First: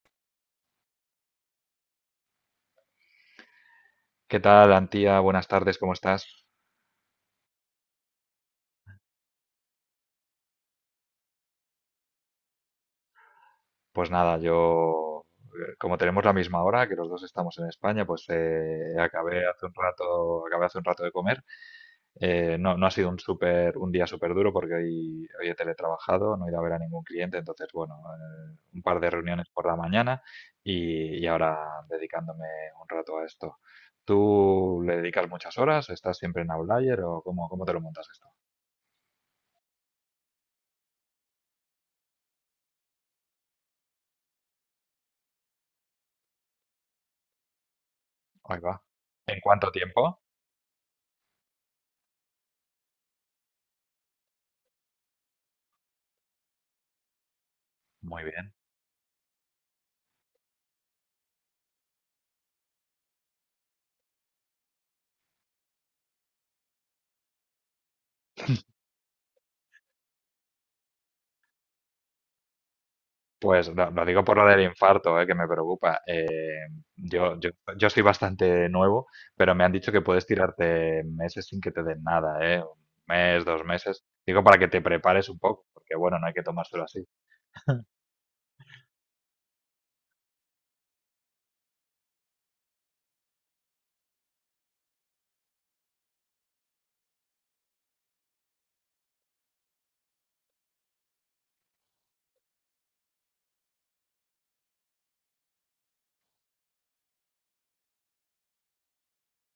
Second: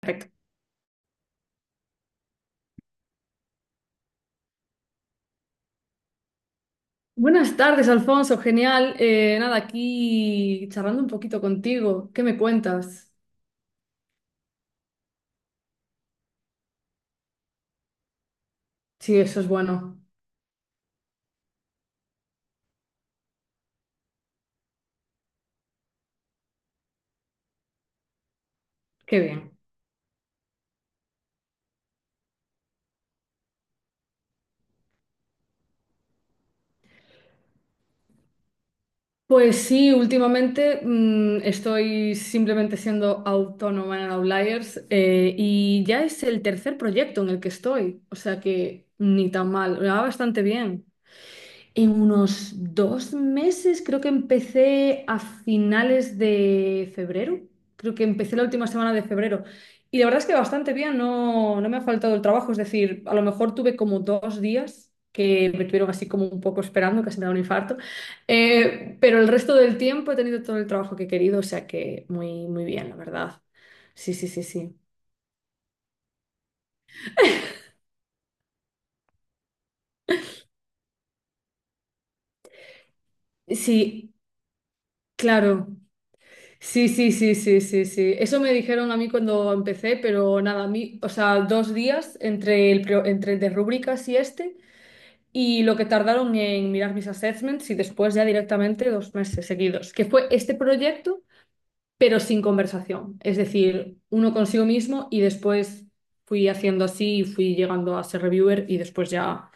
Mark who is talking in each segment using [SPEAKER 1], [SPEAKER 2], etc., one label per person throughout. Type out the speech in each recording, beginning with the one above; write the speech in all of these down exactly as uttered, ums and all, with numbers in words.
[SPEAKER 1] Perfecto.
[SPEAKER 2] ¿Qué tal, Antía? Buenas tardes, ¿cómo estás?
[SPEAKER 1] Buenas tardes, Alfonso. Genial. Eh, nada, aquí charlando un poquito contigo. ¿Qué me cuentas?
[SPEAKER 2] Pues nada, yo, eh, como tenemos la misma hora, que los dos estamos en España, pues eh,
[SPEAKER 1] Sí, eso
[SPEAKER 2] acabé
[SPEAKER 1] es
[SPEAKER 2] hace un
[SPEAKER 1] bueno.
[SPEAKER 2] rato, acabé hace un rato de comer. Eh, no, no ha sido un súper, un día súper duro porque hoy, hoy he teletrabajado, no he ido a ver a ningún cliente, entonces, bueno, eh, un par de
[SPEAKER 1] Qué
[SPEAKER 2] reuniones
[SPEAKER 1] bien.
[SPEAKER 2] por la mañana y, y ahora dedicándome un rato a esto. ¿Tú le dedicas muchas horas? ¿Estás siempre en Outlier o cómo, cómo te lo montas esto?
[SPEAKER 1] Pues sí, últimamente mm, estoy simplemente siendo autónoma en Outliers eh, y ya es el tercer proyecto en el que estoy. O sea
[SPEAKER 2] Ahí va.
[SPEAKER 1] que ni
[SPEAKER 2] ¿En
[SPEAKER 1] tan
[SPEAKER 2] cuánto
[SPEAKER 1] mal, me va
[SPEAKER 2] tiempo?
[SPEAKER 1] bastante bien. En unos dos meses, creo que empecé a finales de febrero. Creo que
[SPEAKER 2] Muy
[SPEAKER 1] empecé la
[SPEAKER 2] bien.
[SPEAKER 1] última semana de febrero. Y la verdad es que bastante bien, no, no me ha faltado el trabajo. Es decir, a lo mejor tuve como dos días que me tuvieron así como un poco esperando, casi me da un infarto. Eh, pero el resto del tiempo he tenido todo el trabajo que he querido, o sea que muy, muy bien, la verdad.
[SPEAKER 2] Pues lo, lo
[SPEAKER 1] Sí,
[SPEAKER 2] digo
[SPEAKER 1] sí,
[SPEAKER 2] por
[SPEAKER 1] sí,
[SPEAKER 2] lo del
[SPEAKER 1] sí.
[SPEAKER 2] infarto, eh, que me preocupa. Eh, yo, yo, yo estoy bastante nuevo, pero me han dicho que puedes tirarte meses sin que te den nada, eh, un mes, dos meses.
[SPEAKER 1] Sí,
[SPEAKER 2] Digo para que te prepares un poco,
[SPEAKER 1] claro.
[SPEAKER 2] porque bueno, no hay que tomárselo
[SPEAKER 1] Sí,
[SPEAKER 2] así.
[SPEAKER 1] sí, sí, sí, sí, sí. Eso me dijeron a mí cuando empecé, pero nada, a mí, o sea, dos días entre el, pro- entre el de rúbricas y este, y lo que tardaron en mirar mis assessments y después ya directamente dos meses seguidos, que fue este proyecto, pero sin conversación. Es decir, uno consigo mismo y después fui haciendo así y fui llegando a ser reviewer y después ya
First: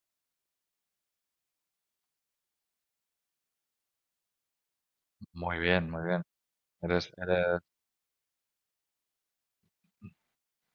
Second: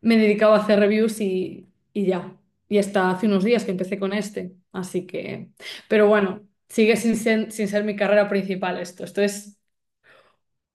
[SPEAKER 1] me he dedicado a hacer reviews y, y ya. Y hasta hace unos días que empecé con este. Así que,
[SPEAKER 2] Muy bien, muy
[SPEAKER 1] pero
[SPEAKER 2] bien.
[SPEAKER 1] bueno, sigue sin ser, sin ser mi carrera principal esto. Esto es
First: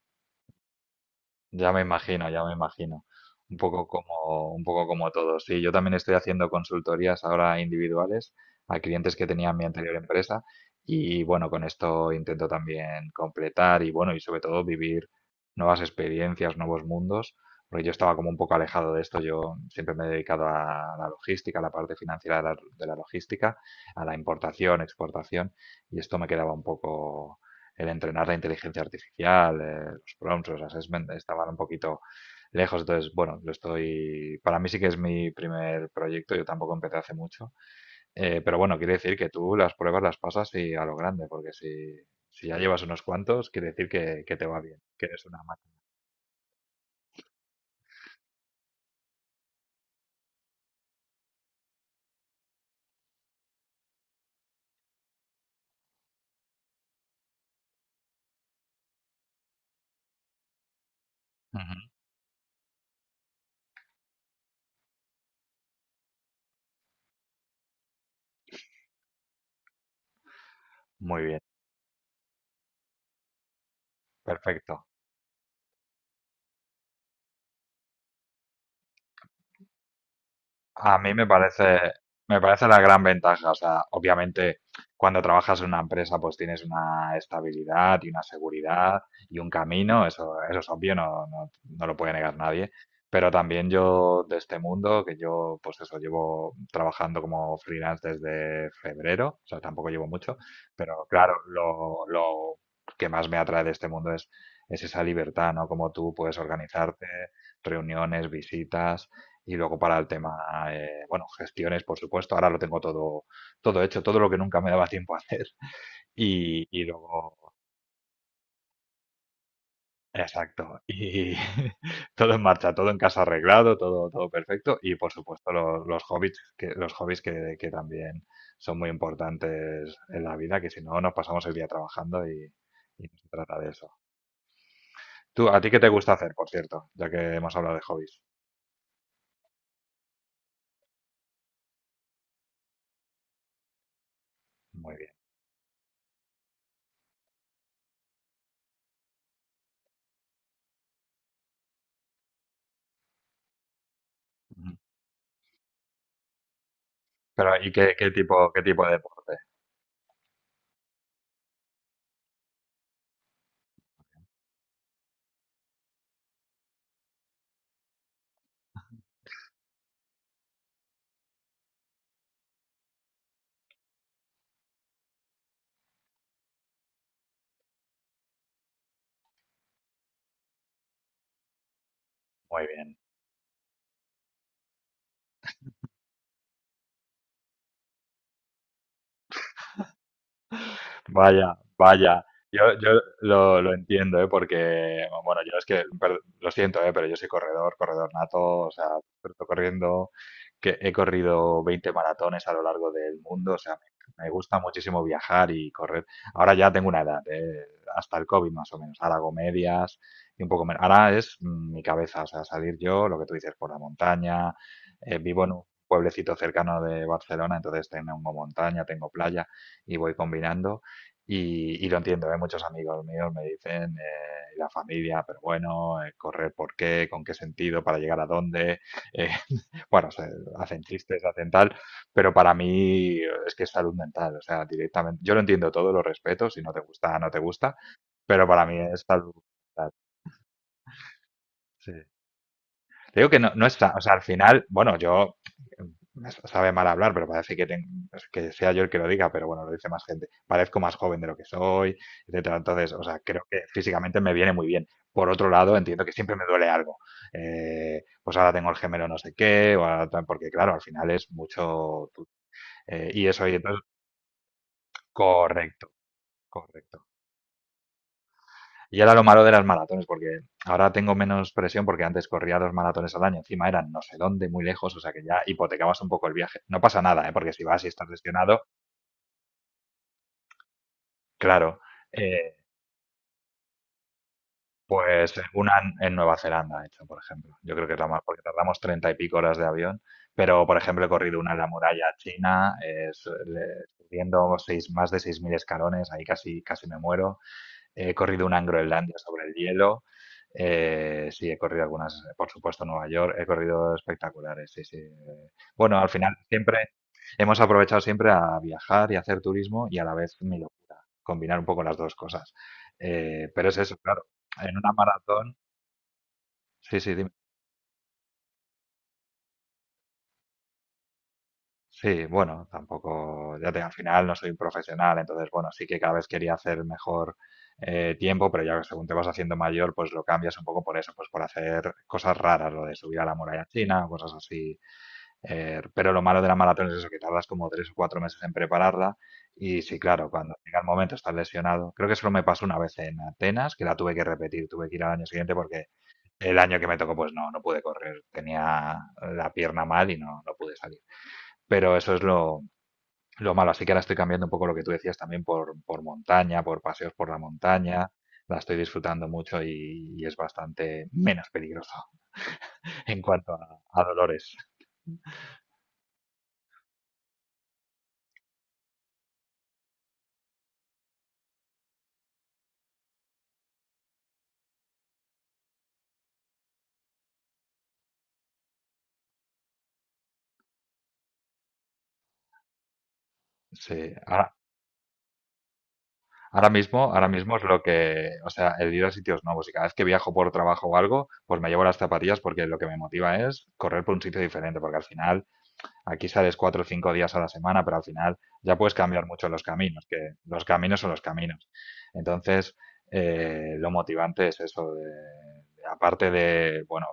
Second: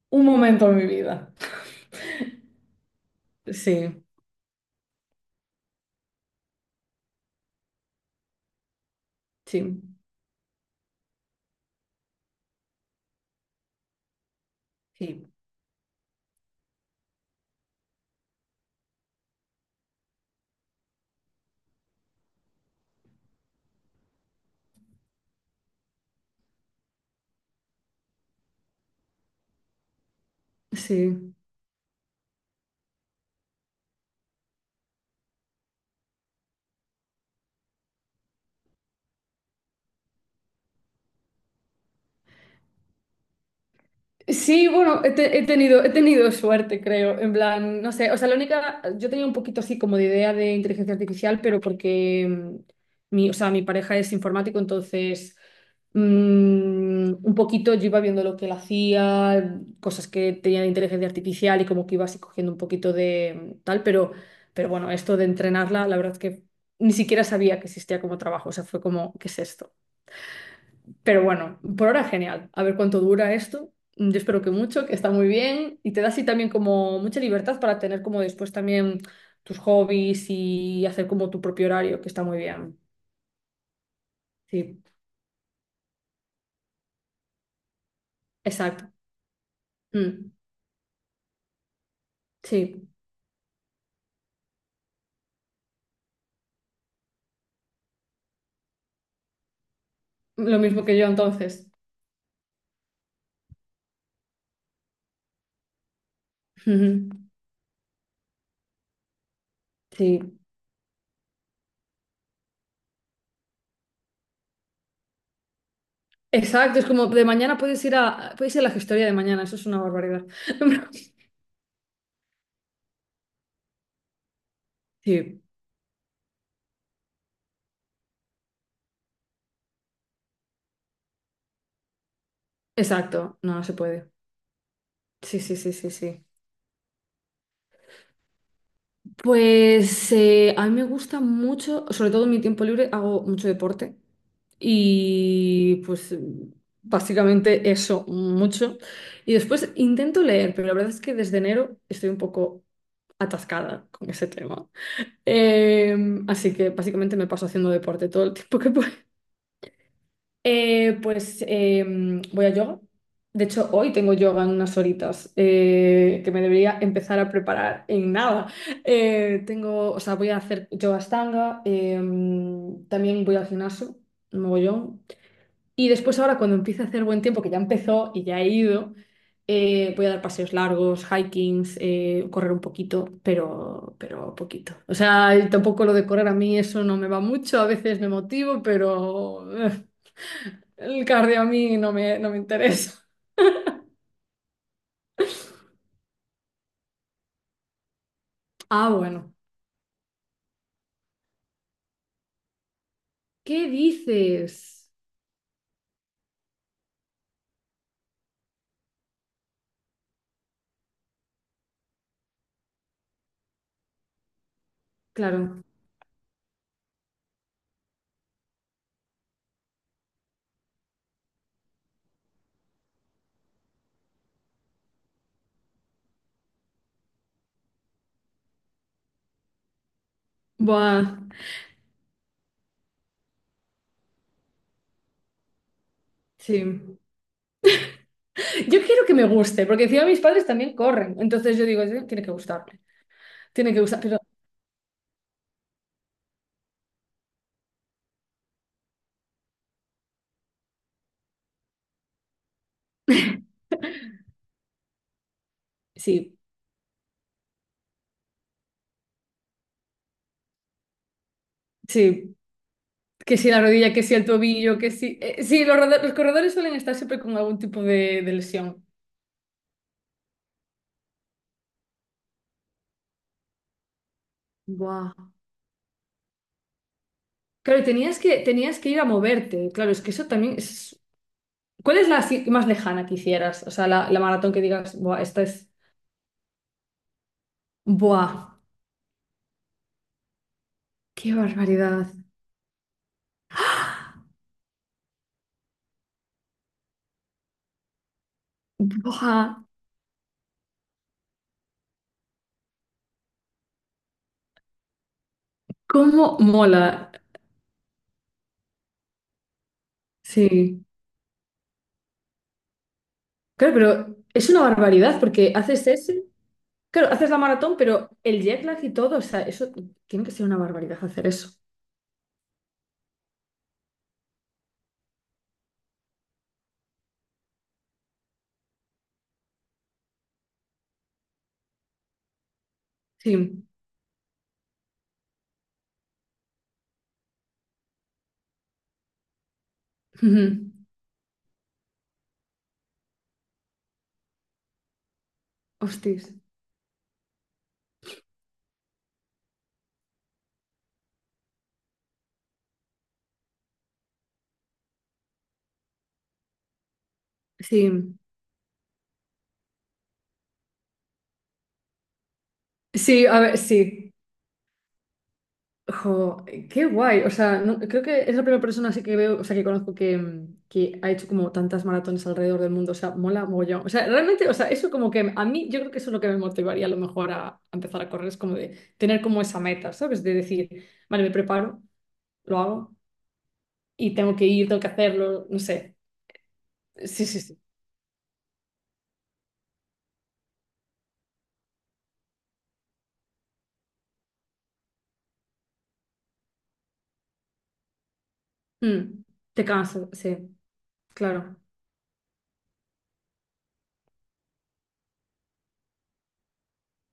[SPEAKER 1] un momento en mi vida.
[SPEAKER 2] Ya me imagino, ya me imagino. Un poco
[SPEAKER 1] Sí,
[SPEAKER 2] como, un poco como todos. Sí, yo también estoy haciendo consultorías ahora individuales a clientes que tenía en mi
[SPEAKER 1] sí,
[SPEAKER 2] anterior empresa y bueno, con esto intento también completar y bueno, y sobre todo vivir
[SPEAKER 1] Sí.
[SPEAKER 2] nuevas experiencias, nuevos mundos, porque yo estaba como un poco alejado de esto. Yo siempre me he dedicado a la logística, a la parte financiera de la, de la logística, a la importación, exportación y esto me quedaba un poco el entrenar la inteligencia artificial, eh, los prompts, los assessment,
[SPEAKER 1] sí.
[SPEAKER 2] estaban un poquito lejos. Entonces, bueno, lo estoy. Para mí sí que es mi primer proyecto, yo tampoco empecé hace mucho. Eh, pero bueno, quiere decir que tú las pruebas las pasas y a lo grande, porque si, si ya llevas unos cuantos, quiere decir que, que te va
[SPEAKER 1] Sí,
[SPEAKER 2] bien,
[SPEAKER 1] bueno,
[SPEAKER 2] que
[SPEAKER 1] he,
[SPEAKER 2] eres
[SPEAKER 1] te-
[SPEAKER 2] una
[SPEAKER 1] he
[SPEAKER 2] máquina.
[SPEAKER 1] tenido, he tenido suerte, creo. En plan, no sé, o sea, la única, yo tenía un poquito así como de idea de inteligencia artificial, pero porque mm, mi, o sea, mi pareja es informático, entonces mm, un poquito yo iba viendo lo que él hacía, cosas que tenía de inteligencia artificial y
[SPEAKER 2] Ujú.
[SPEAKER 1] como que iba así cogiendo un poquito de mm, tal, pero, pero bueno, esto de entrenarla, la verdad es que ni siquiera sabía que existía como trabajo, o sea, fue como, ¿qué es esto?
[SPEAKER 2] Muy
[SPEAKER 1] Pero
[SPEAKER 2] bien,
[SPEAKER 1] bueno, por ahora genial. A ver cuánto dura esto. Yo espero que
[SPEAKER 2] perfecto.
[SPEAKER 1] mucho, que está muy bien y te da así también como mucha libertad para tener como después también tus hobbies y
[SPEAKER 2] A
[SPEAKER 1] hacer
[SPEAKER 2] mí me
[SPEAKER 1] como tu propio
[SPEAKER 2] parece,
[SPEAKER 1] horario, que está muy
[SPEAKER 2] me parece
[SPEAKER 1] bien.
[SPEAKER 2] la gran ventaja. O sea, obviamente,
[SPEAKER 1] Sí,
[SPEAKER 2] cuando trabajas en una empresa, pues tienes una estabilidad y una
[SPEAKER 1] exacto.
[SPEAKER 2] seguridad y un camino.
[SPEAKER 1] Mm,
[SPEAKER 2] Eso, eso es obvio, no, no, no lo puede negar nadie.
[SPEAKER 1] sí,
[SPEAKER 2] Pero también yo, de este mundo, que yo, pues eso, llevo trabajando como freelance desde febrero, o sea, tampoco llevo mucho,
[SPEAKER 1] lo mismo que
[SPEAKER 2] pero
[SPEAKER 1] yo
[SPEAKER 2] claro,
[SPEAKER 1] entonces.
[SPEAKER 2] lo, lo que más me atrae de este mundo es, es esa libertad, ¿no? Como tú puedes organizarte,
[SPEAKER 1] Ujú,
[SPEAKER 2] reuniones, visitas. Y luego para el
[SPEAKER 1] sí,
[SPEAKER 2] tema, eh, bueno, gestiones, por supuesto. Ahora lo tengo todo, todo hecho, todo lo que nunca me daba tiempo a hacer. Y,
[SPEAKER 1] exacto.
[SPEAKER 2] y
[SPEAKER 1] Es como de
[SPEAKER 2] luego,
[SPEAKER 1] mañana puedes ir a, puedes ir a la gestoría de mañana, eso es una barbaridad.
[SPEAKER 2] exacto. Y todo en marcha, todo en casa arreglado, todo, todo perfecto. Y por
[SPEAKER 1] Sí,
[SPEAKER 2] supuesto, lo- los hobbies, que, los hobbies que, que también son muy importantes en la vida, que si no, nos pasamos el día trabajando y, y no se
[SPEAKER 1] exacto. No,
[SPEAKER 2] trata
[SPEAKER 1] no
[SPEAKER 2] de
[SPEAKER 1] se
[SPEAKER 2] eso.
[SPEAKER 1] puede. Sí,
[SPEAKER 2] ¿Tú,
[SPEAKER 1] sí,
[SPEAKER 2] a ti
[SPEAKER 1] sí,
[SPEAKER 2] qué te
[SPEAKER 1] sí,
[SPEAKER 2] gusta
[SPEAKER 1] sí.
[SPEAKER 2] hacer, por cierto? Ya que hemos hablado de hobbies.
[SPEAKER 1] Pues eh, a mí me gusta mucho, sobre todo en mi tiempo libre, hago mucho deporte
[SPEAKER 2] Muy bien.
[SPEAKER 1] y pues básicamente eso, mucho. Y después intento leer, pero la verdad es que desde enero estoy un poco atascada con ese tema.
[SPEAKER 2] Ujú.
[SPEAKER 1] Eh, Así que básicamente me paso
[SPEAKER 2] Pero,
[SPEAKER 1] haciendo
[SPEAKER 2] ¿y qué,
[SPEAKER 1] deporte
[SPEAKER 2] qué
[SPEAKER 1] todo el
[SPEAKER 2] tipo,
[SPEAKER 1] tiempo
[SPEAKER 2] qué
[SPEAKER 1] que
[SPEAKER 2] tipo de deporte?
[SPEAKER 1] eh, pues em, voy a yoga. De hecho, hoy tengo yoga en unas horitas eh, que me debería empezar a preparar en nada. Eh, tengo, o sea, voy a hacer yoga stanga, em, también voy al gimnasio, un mogollón. Y después ahora cuando empiece a hacer buen tiempo, que ya empezó y ya he ido, eh, voy a dar paseos largos, hikings, eh, correr un
[SPEAKER 2] Muy bien.
[SPEAKER 1] poquito, pero, pero poquito. O sea, y tampoco lo de correr a mí eso no me va mucho, a veces me motivo, pero... El cardio a
[SPEAKER 2] Vaya,
[SPEAKER 1] mí no me,
[SPEAKER 2] vaya.
[SPEAKER 1] no me
[SPEAKER 2] Yo, yo
[SPEAKER 1] interesa.
[SPEAKER 2] lo, lo entiendo, ¿eh? Porque, bueno, yo es que, per- lo siento, ¿eh? Pero yo soy corredor, corredor nato, o sea,
[SPEAKER 1] Ah,
[SPEAKER 2] pero
[SPEAKER 1] bueno.
[SPEAKER 2] estoy corriendo, que he corrido veinte maratones a lo largo del mundo, o
[SPEAKER 1] ¿Qué
[SPEAKER 2] sea, me, me
[SPEAKER 1] dices?
[SPEAKER 2] gusta muchísimo viajar y correr. Ahora ya tengo una edad, ¿eh? Hasta el COVID más o menos, ahora hago medias y un poco menos. Ahora es mm, mi cabeza, o sea, salir yo, lo que tú dices, por la montaña, eh, vivo en
[SPEAKER 1] Claro.
[SPEAKER 2] un pueblecito cercano de Barcelona, entonces tengo montaña, tengo playa y voy combinando. Y, y lo entiendo, ¿eh? Muchos amigos míos me dicen, eh, la familia, pero bueno, eh, correr por qué, con qué sentido, para llegar a dónde. eh, bueno, se hacen
[SPEAKER 1] Buah,
[SPEAKER 2] chistes, hacen tal, pero para mí eh, es que es salud mental, o sea, directamente. Yo lo entiendo todo, lo respeto, si no te
[SPEAKER 1] sí.
[SPEAKER 2] gusta, no te gusta, pero para mí
[SPEAKER 1] Yo
[SPEAKER 2] es
[SPEAKER 1] quiero que me
[SPEAKER 2] salud
[SPEAKER 1] guste, porque
[SPEAKER 2] mental.
[SPEAKER 1] encima mis padres también corren. Entonces yo digo, "Sí,
[SPEAKER 2] Sí.
[SPEAKER 1] tiene que gustarme,
[SPEAKER 2] Te digo que no, no
[SPEAKER 1] tiene que
[SPEAKER 2] está,
[SPEAKER 1] gustar."
[SPEAKER 2] o sea,
[SPEAKER 1] Pero
[SPEAKER 2] al final, bueno, yo me sabe mal hablar, pero parece que, tengo, que sea yo el que lo diga, pero bueno, lo dice más gente. Parezco más joven de lo que soy, etcétera. Entonces, o sea, creo que físicamente me viene muy bien. Por otro lado, entiendo que siempre
[SPEAKER 1] sí,
[SPEAKER 2] me duele algo. Eh, pues ahora tengo el gemelo no sé qué, o ahora tal, porque claro, al final es mucho... tu-
[SPEAKER 1] sí,
[SPEAKER 2] eh, y
[SPEAKER 1] que
[SPEAKER 2] eso,
[SPEAKER 1] si
[SPEAKER 2] y
[SPEAKER 1] la
[SPEAKER 2] entonces,
[SPEAKER 1] rodilla, que si el tobillo, que si... eh, sí, los,
[SPEAKER 2] correcto,
[SPEAKER 1] roda- los corredores suelen estar
[SPEAKER 2] correcto.
[SPEAKER 1] siempre con algún tipo de, de lesión.
[SPEAKER 2] Y era lo malo de las maratones, porque ahora tengo menos presión porque antes corría dos maratones al año, encima eran no sé dónde, muy lejos, o sea
[SPEAKER 1] Buah.
[SPEAKER 2] que ya hipotecabas un poco el viaje. No pasa nada, ¿eh? Porque si vas
[SPEAKER 1] Claro,
[SPEAKER 2] y estás
[SPEAKER 1] tenías que,
[SPEAKER 2] lesionado,
[SPEAKER 1] tenías que ir a moverte. Claro, es que eso también es...
[SPEAKER 2] claro,
[SPEAKER 1] ¿Cuál es la así
[SPEAKER 2] eh,
[SPEAKER 1] más lejana que hicieras? O sea, la, la maratón que digas, buah,
[SPEAKER 2] es
[SPEAKER 1] esta es...
[SPEAKER 2] una en Nueva Zelanda, de hecho, por ejemplo. Yo creo que es la más,
[SPEAKER 1] Buah.
[SPEAKER 2] porque tardamos treinta y pico horas de avión, pero por ejemplo he
[SPEAKER 1] Qué
[SPEAKER 2] corrido una en la
[SPEAKER 1] barbaridad.
[SPEAKER 2] muralla china, eh, su- le- subiendo seis, más de seis mil escalones, ahí casi, casi me muero. He corrido una en Groenlandia sobre
[SPEAKER 1] Buah,
[SPEAKER 2] el hielo. Eh, sí, he corrido algunas, por supuesto, Nueva York. He corrido espectaculares, sí, sí. Eh, Bueno, al final
[SPEAKER 1] cómo
[SPEAKER 2] siempre
[SPEAKER 1] mola.
[SPEAKER 2] hemos aprovechado siempre a viajar y a hacer turismo y a la vez mi
[SPEAKER 1] Sí.
[SPEAKER 2] locura, combinar un poco las dos cosas. Eh, pero
[SPEAKER 1] Claro,
[SPEAKER 2] es eso,
[SPEAKER 1] pero
[SPEAKER 2] claro.
[SPEAKER 1] es una
[SPEAKER 2] En una
[SPEAKER 1] barbaridad porque
[SPEAKER 2] maratón,
[SPEAKER 1] haces ese,
[SPEAKER 2] sí,
[SPEAKER 1] claro,
[SPEAKER 2] sí,
[SPEAKER 1] haces
[SPEAKER 2] dime.
[SPEAKER 1] la maratón, pero el jet lag y todo, o sea, eso tiene que ser una barbaridad hacer eso.
[SPEAKER 2] Sí, bueno, tampoco, ya te, al final no soy un profesional, entonces, bueno, sí que cada vez quería hacer mejor eh, tiempo, pero ya que según te vas haciendo mayor, pues lo cambias un poco por eso, pues por hacer cosas raras, lo de subir a la muralla
[SPEAKER 1] Sí.
[SPEAKER 2] china, cosas así. Eh, pero lo malo de la maratón es eso, que tardas como tres o cuatro meses en prepararla y sí, claro, cuando
[SPEAKER 1] Ujú.
[SPEAKER 2] llega el momento estás lesionado. Creo que solo me pasó una vez en Atenas, que la tuve que repetir, tuve que ir al año siguiente porque
[SPEAKER 1] Hostis.
[SPEAKER 2] el año que me tocó, pues no, no pude correr, tenía la pierna mal y no, no pude salir. Pero eso es lo, lo malo. Así que ahora estoy cambiando un poco lo que tú decías también por, por montaña, por paseos por la montaña.
[SPEAKER 1] Sí.
[SPEAKER 2] La estoy disfrutando mucho y, y es bastante menos peligroso en
[SPEAKER 1] Sí, a
[SPEAKER 2] cuanto
[SPEAKER 1] ver,
[SPEAKER 2] a, a
[SPEAKER 1] sí.
[SPEAKER 2] dolores.
[SPEAKER 1] Jo, qué guay. O sea, no- creo que es la primera persona así que veo, o sea, que conozco que, mm, que ha hecho como tantas maratones alrededor del mundo. O sea, mola mogollón. O sea, realmente, o sea, eso como que a mí, yo creo que eso es lo que me motivaría a lo mejor a, a empezar a correr, es como de tener como esa meta, ¿sabes? De decir, vale, me preparo, lo hago
[SPEAKER 2] Sí,
[SPEAKER 1] y tengo que
[SPEAKER 2] ahora,
[SPEAKER 1] ir, tengo que hacerlo, no sé.
[SPEAKER 2] ahora mismo,
[SPEAKER 1] Sí,
[SPEAKER 2] ahora
[SPEAKER 1] sí,
[SPEAKER 2] mismo
[SPEAKER 1] sí.
[SPEAKER 2] es lo que, o sea, el ir a sitios nuevos y cada vez que viajo por trabajo o algo, pues me llevo las zapatillas porque lo que me motiva es correr por un sitio diferente, porque al final aquí sales cuatro o cinco días a la semana, pero al final ya puedes
[SPEAKER 1] Mm,
[SPEAKER 2] cambiar mucho los
[SPEAKER 1] te
[SPEAKER 2] caminos,
[SPEAKER 1] canso,
[SPEAKER 2] que
[SPEAKER 1] sí,
[SPEAKER 2] los caminos son los
[SPEAKER 1] claro.
[SPEAKER 2] caminos. Entonces, eh, lo motivante es eso, de, de- aparte de, bueno,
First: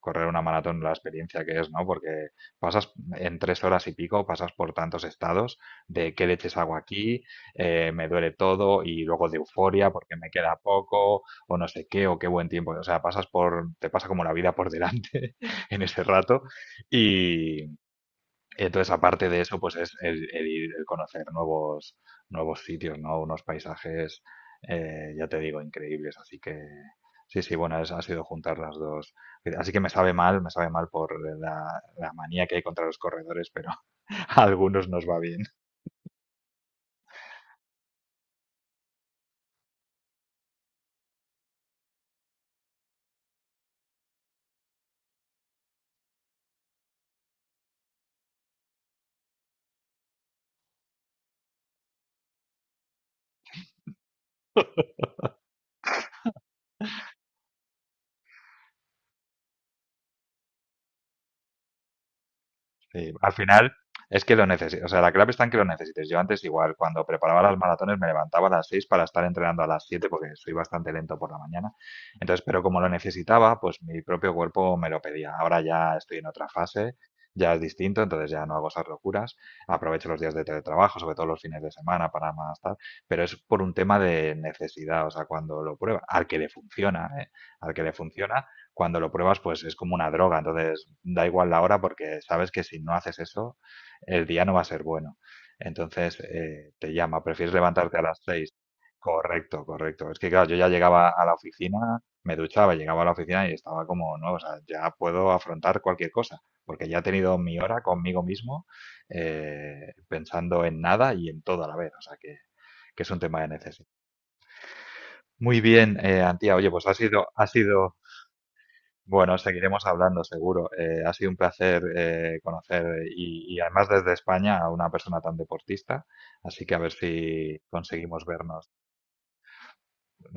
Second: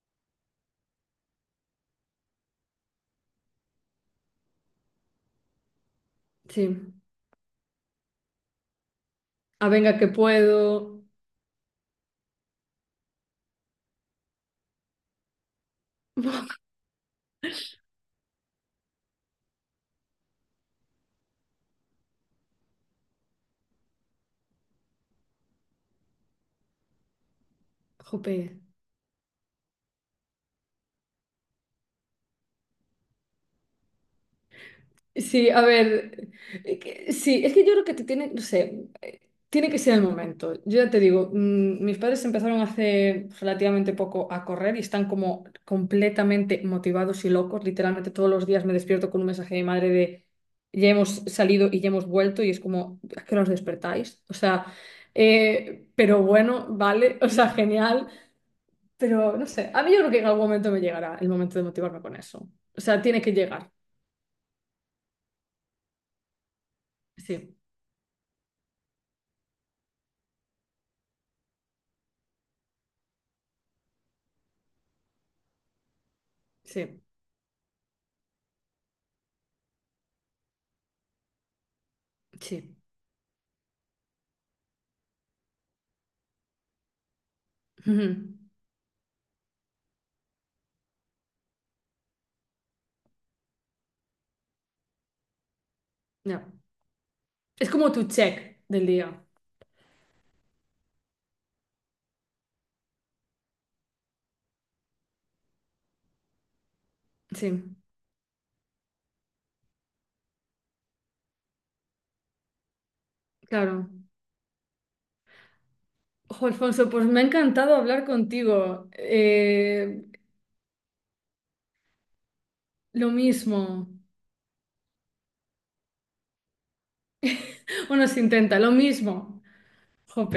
[SPEAKER 2] correr una maratón, la experiencia que es, ¿no? Porque pasas en tres horas y pico, pasas por tantos estados de qué leches hago
[SPEAKER 1] Sí.
[SPEAKER 2] aquí, eh, me duele todo y luego de
[SPEAKER 1] Ah,
[SPEAKER 2] euforia
[SPEAKER 1] venga, que
[SPEAKER 2] porque me queda
[SPEAKER 1] puedo.
[SPEAKER 2] poco o no sé qué o qué buen tiempo. O sea, pasas por, te pasa como la vida por delante en ese rato y, entonces, aparte de eso, pues es el, el ir- el conocer nuevos, nuevos sitios, ¿no? Unos paisajes, eh, ya te digo, increíbles. Así que sí, sí, bueno, es- ha sido
[SPEAKER 1] Jope.
[SPEAKER 2] juntar las dos. Así que me sabe mal, me sabe mal por la, la manía que hay contra los corredores, pero a algunos nos va bien.
[SPEAKER 1] Sí, a ver, eh, que- sí, es que yo creo que te tiene, no sé, eh, tiene que ser el momento. Yo ya te digo, mm, mis padres empezaron hace relativamente poco a correr y están como completamente motivados y locos. Literalmente todos los días me despierto con un mensaje de mi madre de ya hemos salido y ya hemos vuelto y es como, ¿a qué hora os despertáis? O sea, eh, pero bueno, vale, o sea, genial. Pero no sé, a mí yo creo que en algún momento me llegará el momento de motivarme con eso. O sea,
[SPEAKER 2] Sí,
[SPEAKER 1] tiene que
[SPEAKER 2] al
[SPEAKER 1] llegar.
[SPEAKER 2] final es que lo necesitas, o sea, la clave está en que lo necesites. Yo antes igual, cuando preparaba
[SPEAKER 1] Sí,
[SPEAKER 2] las maratones me levantaba a las seis para estar entrenando a las siete porque soy bastante lento por la mañana. Entonces, pero como lo necesitaba, pues mi propio cuerpo me lo pedía. Ahora ya estoy en otra fase,
[SPEAKER 1] sí,
[SPEAKER 2] ya es distinto, entonces ya no hago esas locuras. Aprovecho los días de teletrabajo, sobre todo los fines de semana para más tal,
[SPEAKER 1] sí.
[SPEAKER 2] pero es por un tema de necesidad, o sea, cuando lo prueba, al que le funciona, ¿eh? Al que le
[SPEAKER 1] Ujú,
[SPEAKER 2] funciona, cuando lo pruebas, pues es como una droga. Entonces, da igual la hora porque sabes que si no haces eso, el día no va a ser bueno. Entonces,
[SPEAKER 1] ya.
[SPEAKER 2] eh, te llama, prefieres
[SPEAKER 1] Es como
[SPEAKER 2] levantarte a
[SPEAKER 1] tu
[SPEAKER 2] las seis.
[SPEAKER 1] check del día.
[SPEAKER 2] Correcto, correcto. Es que, claro, yo ya llegaba a la oficina, me duchaba, llegaba a la oficina y estaba como, no, o sea, ya puedo afrontar cualquier cosa, porque ya he tenido mi
[SPEAKER 1] Sí,
[SPEAKER 2] hora conmigo mismo, eh, pensando en nada y en todo a la vez. O sea, que, que es un tema de necesidad.
[SPEAKER 1] claro.
[SPEAKER 2] Muy bien, eh,
[SPEAKER 1] Ojo,
[SPEAKER 2] Antía. Oye, pues
[SPEAKER 1] Alfonso,
[SPEAKER 2] ha
[SPEAKER 1] pues me ha
[SPEAKER 2] sido, ha
[SPEAKER 1] encantado
[SPEAKER 2] sido
[SPEAKER 1] hablar contigo.
[SPEAKER 2] bueno, seguiremos
[SPEAKER 1] Eh,
[SPEAKER 2] hablando, seguro. Eh, ha sido un placer eh, conocer
[SPEAKER 1] lo
[SPEAKER 2] y, y
[SPEAKER 1] mismo.
[SPEAKER 2] además desde España a una persona tan deportista, así que a ver si
[SPEAKER 1] Bueno, se
[SPEAKER 2] conseguimos
[SPEAKER 1] intenta,
[SPEAKER 2] vernos.
[SPEAKER 1] lo mismo.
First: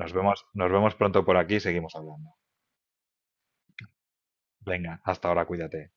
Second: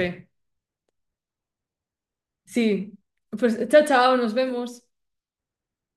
[SPEAKER 2] Nos vemos, nos vemos pronto por aquí y seguimos hablando.
[SPEAKER 1] Sí. Pues chao, chao, nos vemos.
[SPEAKER 2] Venga, hasta ahora, cuídate.